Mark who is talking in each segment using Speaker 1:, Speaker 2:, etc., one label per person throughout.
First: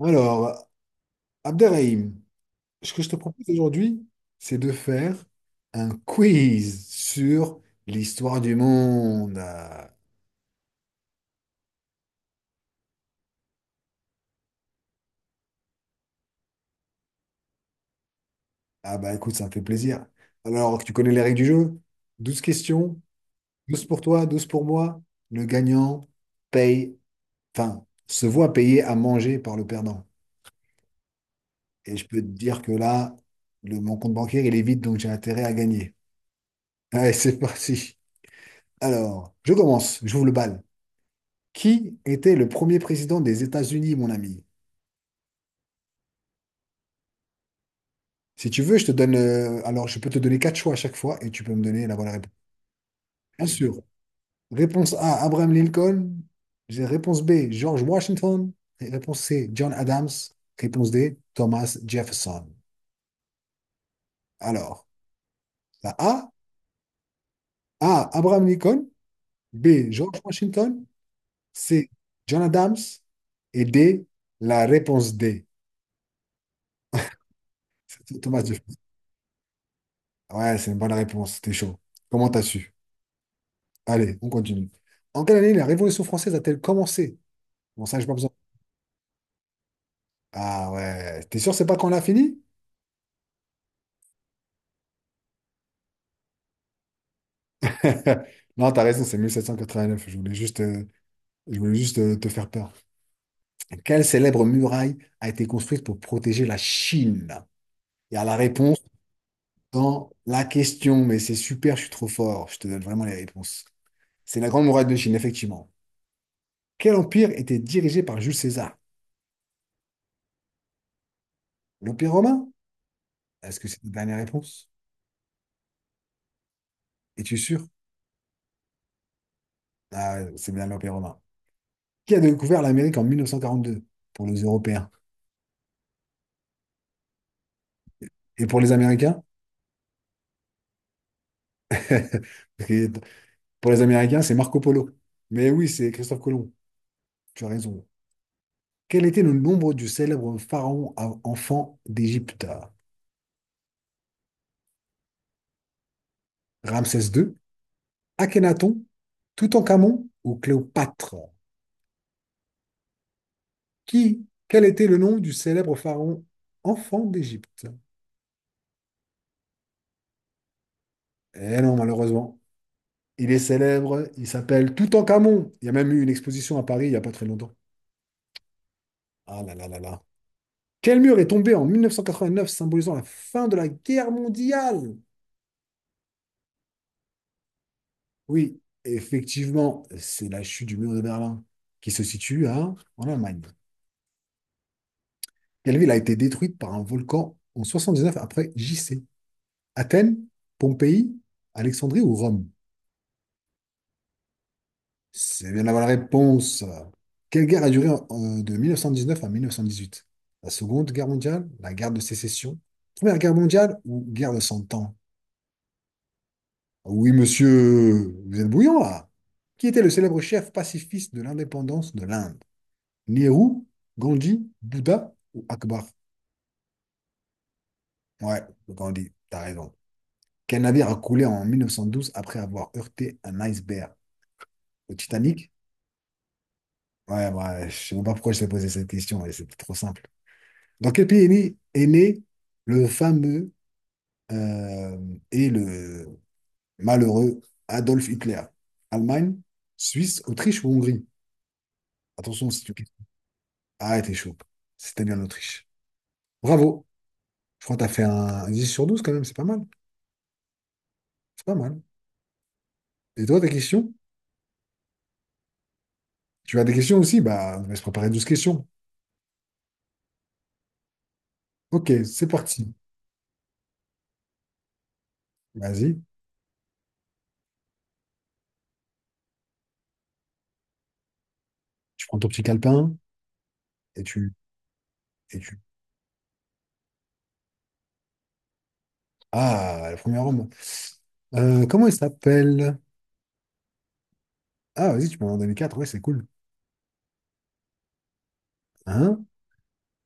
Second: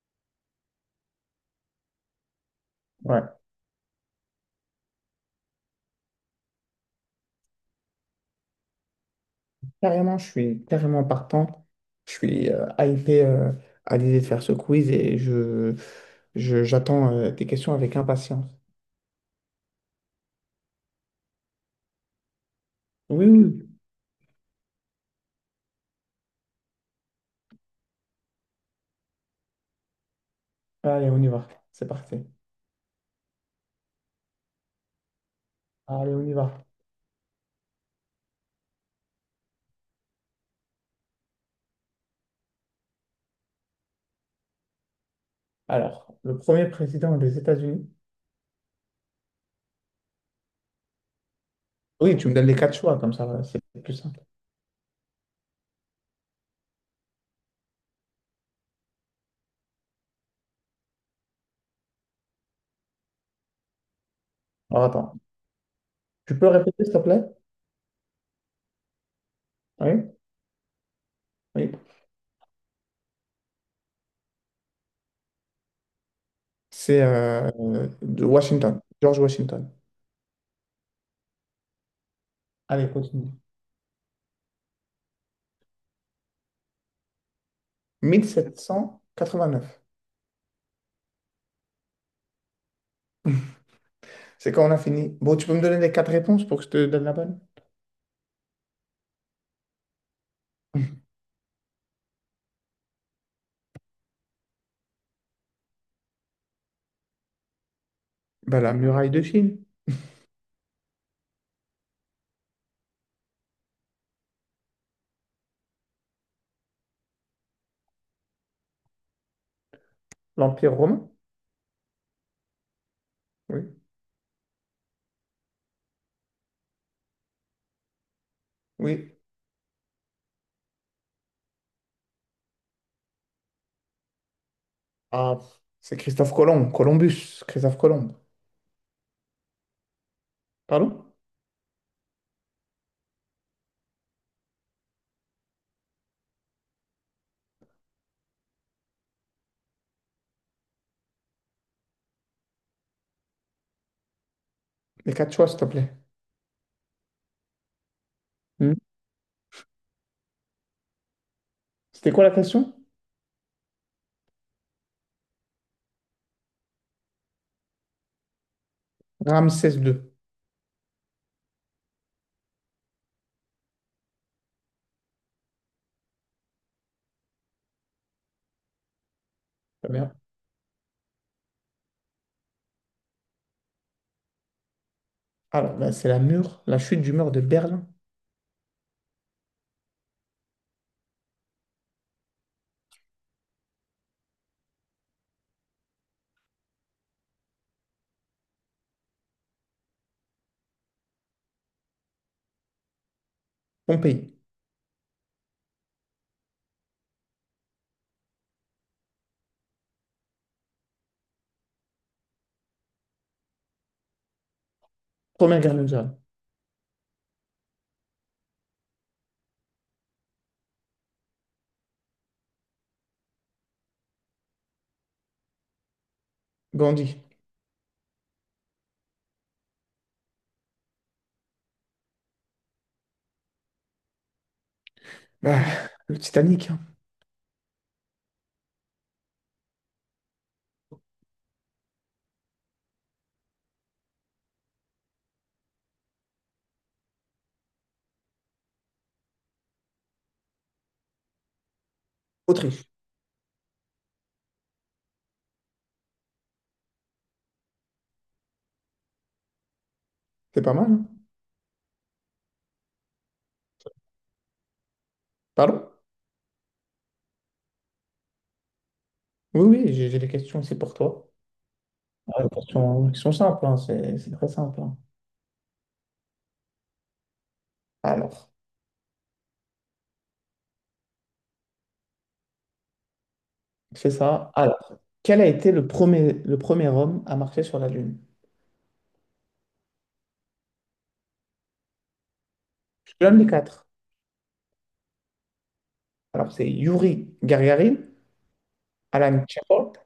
Speaker 1: Alors, Abderrahim, ce que je te
Speaker 2: Ouais,
Speaker 1: propose aujourd'hui, c'est de faire un quiz sur l'histoire du monde. Ah
Speaker 2: carrément, je suis carrément partant. Je suis hypé à l'idée de faire ce quiz et j'attends tes questions avec impatience.
Speaker 1: ah bah écoute, ça me fait plaisir. Alors, tu connais les règles du jeu? 12 questions,
Speaker 2: Oui, oui.
Speaker 1: 12 pour toi, 12 pour moi. Le gagnant paye, enfin, se voit payer à manger par le perdant.
Speaker 2: Allez, on y va. C'est
Speaker 1: Et je peux
Speaker 2: parti.
Speaker 1: te dire que là, mon compte bancaire, il est vide, donc j'ai intérêt à gagner.
Speaker 2: Allez, on y va.
Speaker 1: Allez, c'est parti. Alors, je commence, j'ouvre le bal. Qui était le premier président des États-Unis, mon ami?
Speaker 2: Alors, le premier président des États-Unis.
Speaker 1: Si tu veux, je peux te donner quatre choix à chaque fois et tu peux me donner la bonne
Speaker 2: Oui, tu
Speaker 1: réponse.
Speaker 2: me donnes les quatre choix, comme ça,
Speaker 1: Bien
Speaker 2: c'est
Speaker 1: sûr.
Speaker 2: plus simple.
Speaker 1: Réponse A, Abraham Lincoln. Réponse B, George Washington. Et réponse C, John Adams. Réponse D, Thomas Jefferson.
Speaker 2: Alors,
Speaker 1: Alors,
Speaker 2: attends.
Speaker 1: la A,
Speaker 2: Tu peux répéter, s'il te plaît?
Speaker 1: A, Abraham Lincoln. B,
Speaker 2: Oui,
Speaker 1: George Washington.
Speaker 2: oui.
Speaker 1: C, John Adams. Et D, la réponse D,
Speaker 2: C'est
Speaker 1: c'est
Speaker 2: de
Speaker 1: Thomas Jefferson.
Speaker 2: Washington, George Washington.
Speaker 1: Ouais, c'est une bonne réponse. T'es chaud. Comment t'as su?
Speaker 2: Allez, continue.
Speaker 1: Allez, on continue. En quelle année la Révolution française a-t-elle commencé? Bon, ça, j'ai pas besoin.
Speaker 2: 1789.
Speaker 1: Ah ouais, t'es sûr, c'est pas quand on a fini?
Speaker 2: C'est quand on a fini. Bon, tu peux me donner les quatre réponses pour que je te donne la bonne?
Speaker 1: Non, t'as raison, c'est 1789. Je voulais juste te faire peur. Quelle célèbre muraille a été construite pour protéger la Chine? Il y a la
Speaker 2: Bah, la
Speaker 1: réponse
Speaker 2: muraille de Chine,
Speaker 1: dans la question, mais c'est super, je suis trop fort. Je te donne vraiment les réponses. C'est la Grande Muraille de Chine, effectivement. Quel empire était dirigé par Jules César?
Speaker 2: l'Empire romain.
Speaker 1: L'Empire romain? Est-ce que
Speaker 2: Oui.
Speaker 1: c'est ta dernière réponse? Es-tu sûr?
Speaker 2: Oui.
Speaker 1: Ah, c'est bien l'Empire romain. Qui a découvert l'Amérique en 1942 pour les Européens?
Speaker 2: Ah, c'est Christophe Colomb, Columbus, Christophe Colomb.
Speaker 1: Et pour les Américains?
Speaker 2: Pardon?
Speaker 1: Parce que pour les Américains, c'est Marco Polo. Mais oui, c'est Christophe Colomb. Tu as raison. Quel était le nombre du célèbre pharaon enfant d'Égypte?
Speaker 2: Les quatre choix, s'il te plaît.
Speaker 1: Ramsès II,
Speaker 2: Hmm.
Speaker 1: Akhenaton, Toutankhamon ou Cléopâtre?
Speaker 2: C'était quoi la question?
Speaker 1: Qui? Quel était le nom du célèbre pharaon enfant d'Égypte?
Speaker 2: Ramsès II.
Speaker 1: Eh non, malheureusement. Il est célèbre, il s'appelle Toutankhamon. Il y a même eu une exposition à Paris il n'y a pas très longtemps. Ah là là là
Speaker 2: Très
Speaker 1: là.
Speaker 2: bien.
Speaker 1: Quel mur est tombé en 1989 symbolisant la fin de la guerre mondiale?
Speaker 2: Alors, là, c'est la mur, la chute du mur de Berlin.
Speaker 1: Oui, effectivement, c'est la chute du mur de Berlin qui se situe en Allemagne. Quelle ville a été détruite par un volcan en 79 après J-C? Athènes, Pompéi, Alexandrie ou Rome?
Speaker 2: Pompéi.
Speaker 1: C'est bien d'avoir la réponse. Quelle guerre a duré de 1919 à 1918? La Seconde Guerre mondiale, la guerre de sécession, Première Guerre mondiale ou guerre de Cent Ans?
Speaker 2: Première guerre mondiale.
Speaker 1: Oui, monsieur, vous êtes bouillant là. Qui était le célèbre chef pacifiste de l'indépendance de l'Inde? Nehru, Gandhi, Bouddha ou Akbar?
Speaker 2: Gandhi.
Speaker 1: Ouais, Gandhi, t'as raison. Quel navire a coulé en 1912 après avoir heurté un iceberg? Le Titanic?
Speaker 2: Bah, le Titanic, hein.
Speaker 1: Ouais, ouais, je sais même pas pourquoi je t'ai posé cette question, mais c'était trop simple. Dans quel pays est né le fameux euh, et le malheureux Adolf Hitler? Allemagne, Suisse, Autriche ou Hongrie? Attention, si tu
Speaker 2: Autriche.
Speaker 1: Ah, t'es chaud. C'était bien l'Autriche. Bravo. Je crois que t'as fait un 10 sur 12 quand même, c'est pas mal.
Speaker 2: C'est pas mal, hein.
Speaker 1: C'est pas mal. Et toi, tes questions?
Speaker 2: Pardon?
Speaker 1: Tu as des questions aussi? Bah, on va se préparer douze questions.
Speaker 2: Oui, oui, j'ai des questions aussi pour toi.
Speaker 1: Ok, c'est
Speaker 2: Ah, les
Speaker 1: parti.
Speaker 2: questions, qui sont simples, hein, c'est très simple, hein.
Speaker 1: Vas-y.
Speaker 2: Alors.
Speaker 1: Tu prends ton petit calepin et
Speaker 2: C'est ça. Alors,
Speaker 1: Et
Speaker 2: quel a
Speaker 1: tu...
Speaker 2: été le premier homme à marcher sur la Lune?
Speaker 1: Ah, le premier homme. Comment il s'appelle?
Speaker 2: Je te donne les quatre.
Speaker 1: Ah, vas-y, tu peux m'en donner 4. Ouais, c'est cool.
Speaker 2: Alors, c'est Yuri Gagarin,
Speaker 1: Hein?
Speaker 2: Alan Shepard,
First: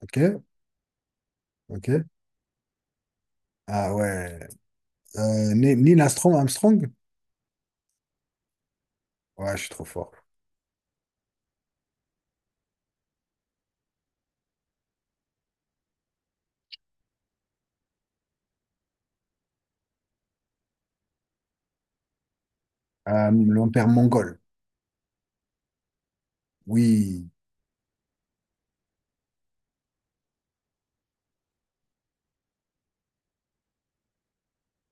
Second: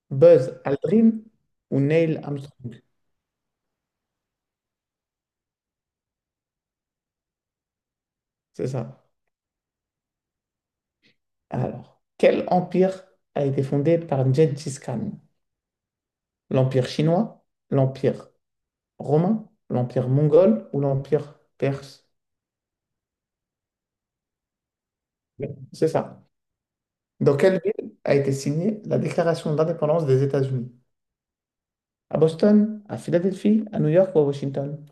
Speaker 1: Ok,
Speaker 2: Buzz Aldrin ou
Speaker 1: ok.
Speaker 2: Neil Armstrong.
Speaker 1: Ah ouais. Neil Armstrong, Armstrong?
Speaker 2: C'est ça.
Speaker 1: Ouais, je suis trop fort.
Speaker 2: Alors, quel empire a été fondé par Gengis Khan? L'empire chinois, l'empire romain, l'empire mongol ou l'empire perse?
Speaker 1: L'empire mongol.
Speaker 2: C'est ça.
Speaker 1: Oui.
Speaker 2: Dans quelle ville a été signée la déclaration d'indépendance des États-Unis? À Boston, à Philadelphie, à New York ou à Washington?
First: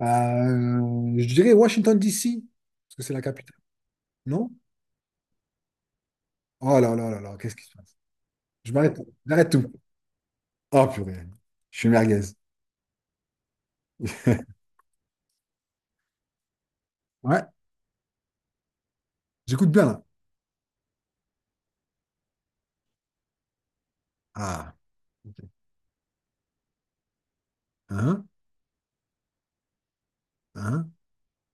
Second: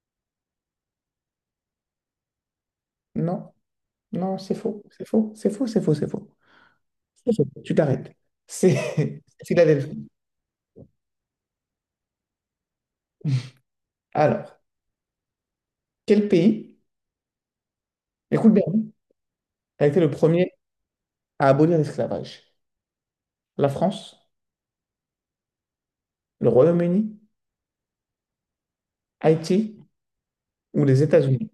Speaker 1: Je dirais Washington, D.C., parce que c'est la
Speaker 2: Non,
Speaker 1: capitale,
Speaker 2: non,
Speaker 1: non?
Speaker 2: c'est faux, c'est faux, c'est faux, c'est faux, c'est faux.
Speaker 1: Oh là là là
Speaker 2: C'est
Speaker 1: là,
Speaker 2: faux.
Speaker 1: qu'est-ce qui se
Speaker 2: Tu
Speaker 1: passe?
Speaker 2: t'arrêtes.
Speaker 1: Je m'arrête,
Speaker 2: C'est
Speaker 1: j'arrête tout.
Speaker 2: Philadelphie.
Speaker 1: Oh purée, je suis merguez.
Speaker 2: Alors, quel pays,
Speaker 1: Ouais,
Speaker 2: écoute bien,
Speaker 1: j'écoute bien
Speaker 2: a
Speaker 1: là.
Speaker 2: été le premier à abolir l'esclavage? La France,
Speaker 1: Ah, ok.
Speaker 2: le Royaume-Uni,
Speaker 1: Hein,
Speaker 2: Haïti ou
Speaker 1: hein.
Speaker 2: les États-Unis?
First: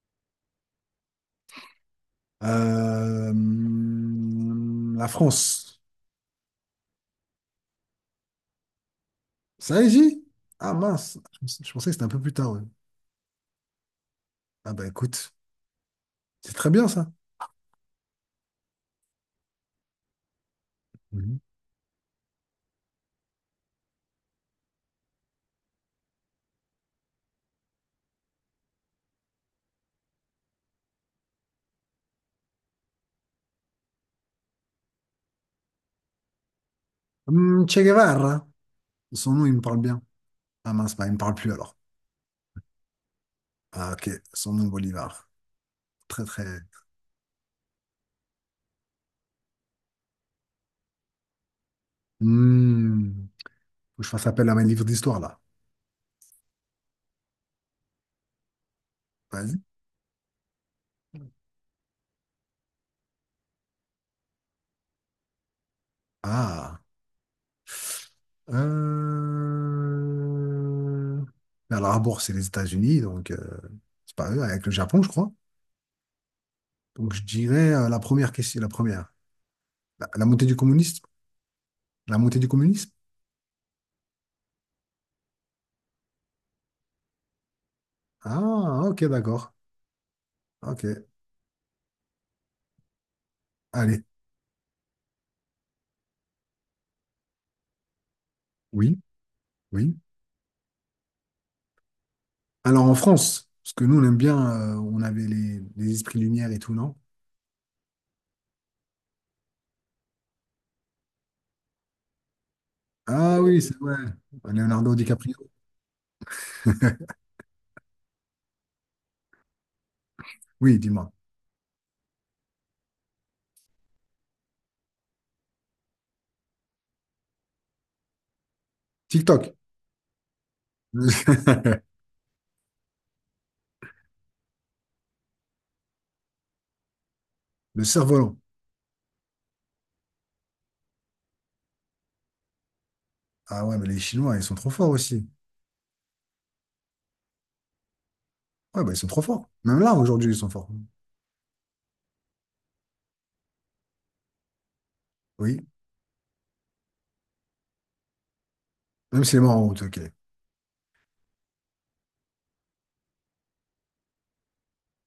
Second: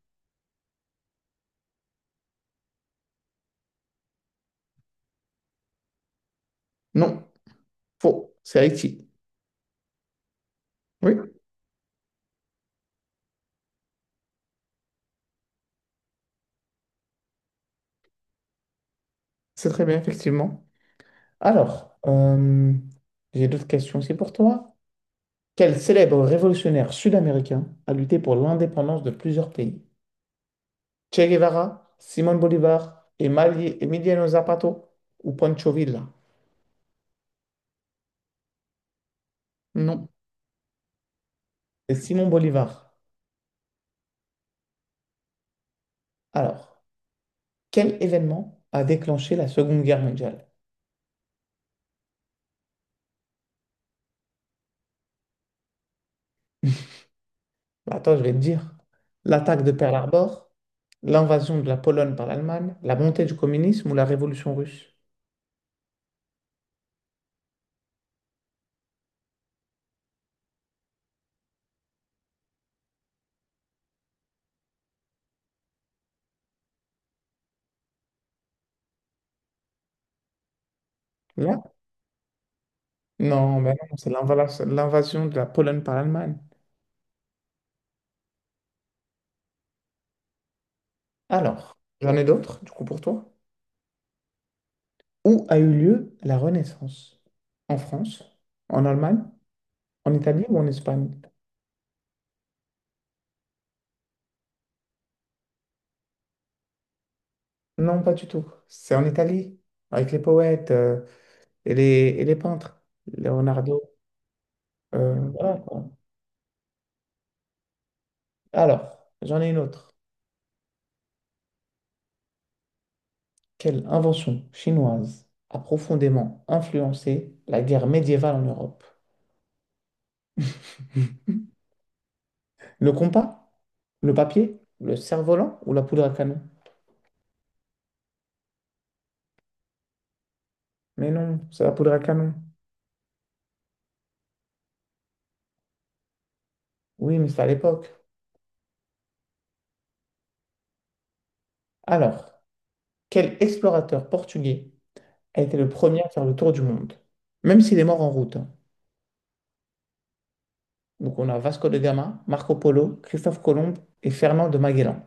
Speaker 1: La France,
Speaker 2: Non, faux, c'est Haïti.
Speaker 1: ça y est, j'y ah
Speaker 2: Oui,
Speaker 1: mince, je pensais que c'était un peu plus tard. Ouais. Ah bah écoute, c'est très bien ça.
Speaker 2: c'est très bien, effectivement.
Speaker 1: Mhm.
Speaker 2: Alors, j'ai d'autres questions aussi pour toi. Quel célèbre révolutionnaire sud-américain a lutté pour l'indépendance de plusieurs pays? Che Guevara, Simon Bolivar, Emiliano Zapato ou Pancho Villa?
Speaker 1: Che Guevara, son nom il me parle bien.
Speaker 2: Non.
Speaker 1: Ah mince, bah, il me parle plus alors.
Speaker 2: C'est Simon Bolivar.
Speaker 1: Ah ok, son nom Bolivar. Très très.
Speaker 2: Alors, quel événement a déclenché la Seconde Guerre mondiale?
Speaker 1: Hmm. Faut que je fasse appel à mes livres d'histoire, là.
Speaker 2: Bah, attends, je vais te dire.
Speaker 1: Vas-y.
Speaker 2: L'attaque de Pearl Harbor, l'invasion de la Pologne par l'Allemagne, la montée du communisme ou la révolution russe?
Speaker 1: Ah. Euh... Pearl Harbor, c'est les États-Unis, donc c'est pas eux, avec le Japon, je crois. Donc je dirais la première. La montée du communisme?
Speaker 2: Là?
Speaker 1: La montée du communisme?
Speaker 2: Non, ben non, c'est l'invasion de la Pologne par l'Allemagne.
Speaker 1: Ah, ok, d'accord. Ok.
Speaker 2: Alors, j'en ai d'autres, du coup, pour toi.
Speaker 1: Allez.
Speaker 2: Où a eu lieu la Renaissance? En France, en
Speaker 1: Oui,
Speaker 2: Allemagne,
Speaker 1: oui.
Speaker 2: en Italie ou en Espagne?
Speaker 1: Alors en France, parce que nous, on aime bien, on avait les esprits lumière et tout, non?
Speaker 2: Non, pas du tout. C'est en Italie, avec les poètes et les, et les peintres.
Speaker 1: Ah oui, c'est
Speaker 2: Leonardo.
Speaker 1: vrai. Leonardo DiCaprio.
Speaker 2: Voilà, quoi. Alors, j'en ai une autre.
Speaker 1: Oui, dis-moi.
Speaker 2: Quelle invention chinoise a profondément influencé la guerre médiévale en Europe?
Speaker 1: TikTok. Le
Speaker 2: Le compas? Le papier? Le cerf-volant ou la poudre à canon?
Speaker 1: cerf-volant.
Speaker 2: Mais non, c'est la poudre à canon.
Speaker 1: Ah ouais, mais les Chinois, ils sont trop forts aussi.
Speaker 2: Oui, mais c'est à l'époque.
Speaker 1: Ouais, bah ils sont trop forts. Même là, aujourd'hui, ils sont forts.
Speaker 2: Alors, quel explorateur portugais a été
Speaker 1: Oui.
Speaker 2: le premier à faire le tour du monde? Même s'il est mort en route, hein.
Speaker 1: Même s'il est mort en route, ok.
Speaker 2: Donc on a Vasco de Gama, Marco Polo, Christophe Colomb et Fernand de Magellan.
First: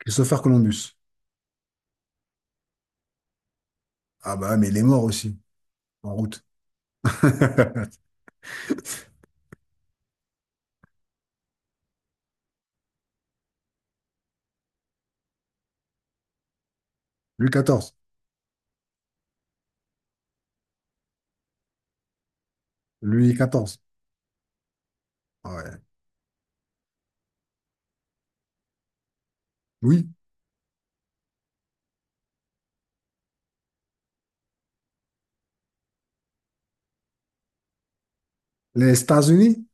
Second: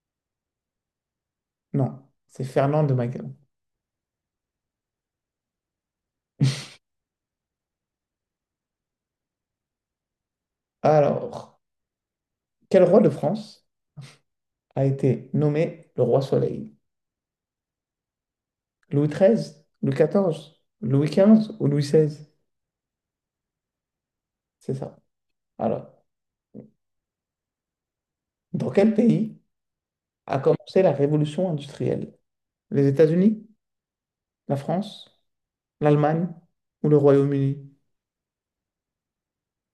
Speaker 1: Christopher Columbus.
Speaker 2: Non, c'est Fernand de Magellan.
Speaker 1: Ah bah, mais il est mort aussi, en route.
Speaker 2: Alors, quel roi de France a été nommé le roi Soleil?
Speaker 1: Louis XIV.
Speaker 2: Louis XIII, Louis XIV, Louis XV ou Louis XVI?
Speaker 1: Louis XIV.
Speaker 2: C'est ça.
Speaker 1: Ah ouais.
Speaker 2: Alors, dans quel pays
Speaker 1: Oui.
Speaker 2: a commencé la révolution industrielle? Les États-Unis, la France, l'Allemagne ou le Royaume-Uni?
Speaker 1: Les États-Unis?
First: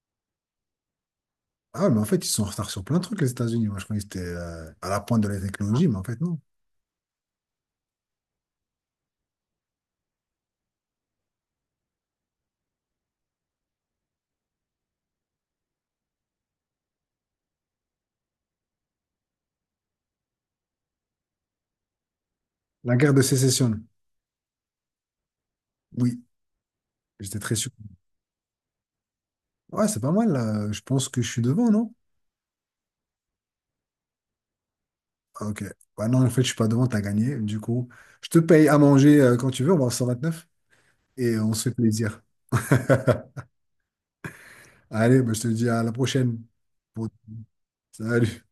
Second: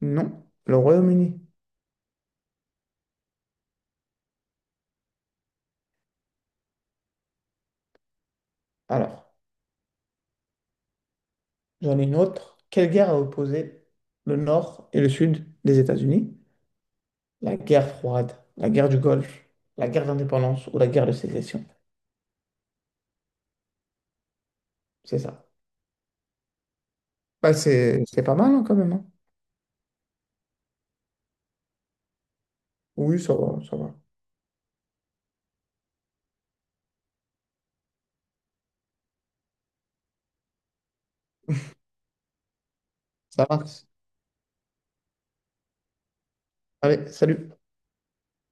Speaker 2: Non, le Royaume-Uni.
Speaker 1: Ah, mais en fait, ils sont en retard sur plein de trucs, les États-Unis. Moi, je croyais que c'était à la pointe de la technologie, mais en fait, non.
Speaker 2: Alors, j'en ai une autre. Quelle guerre a opposé le nord et le sud des États-Unis? La guerre froide, la guerre du Golfe, la guerre d'indépendance ou la guerre de sécession.
Speaker 1: La guerre de sécession.
Speaker 2: C'est ça.
Speaker 1: Oui. J'étais
Speaker 2: Bah,
Speaker 1: très sûr.
Speaker 2: c'est pas mal hein, quand même, hein.
Speaker 1: Ouais, c'est pas mal, là. Je pense que je suis devant, non?
Speaker 2: Oui, ça va, ça va.
Speaker 1: Ok. Bah non, en fait, je suis pas devant, t'as gagné. Du coup, je te paye à manger quand tu veux, on va en 129 et on se fait plaisir.
Speaker 2: Ça marche.
Speaker 1: Allez, bah, je te dis à la prochaine.
Speaker 2: Allez,
Speaker 1: Bon,
Speaker 2: salut.
Speaker 1: salut.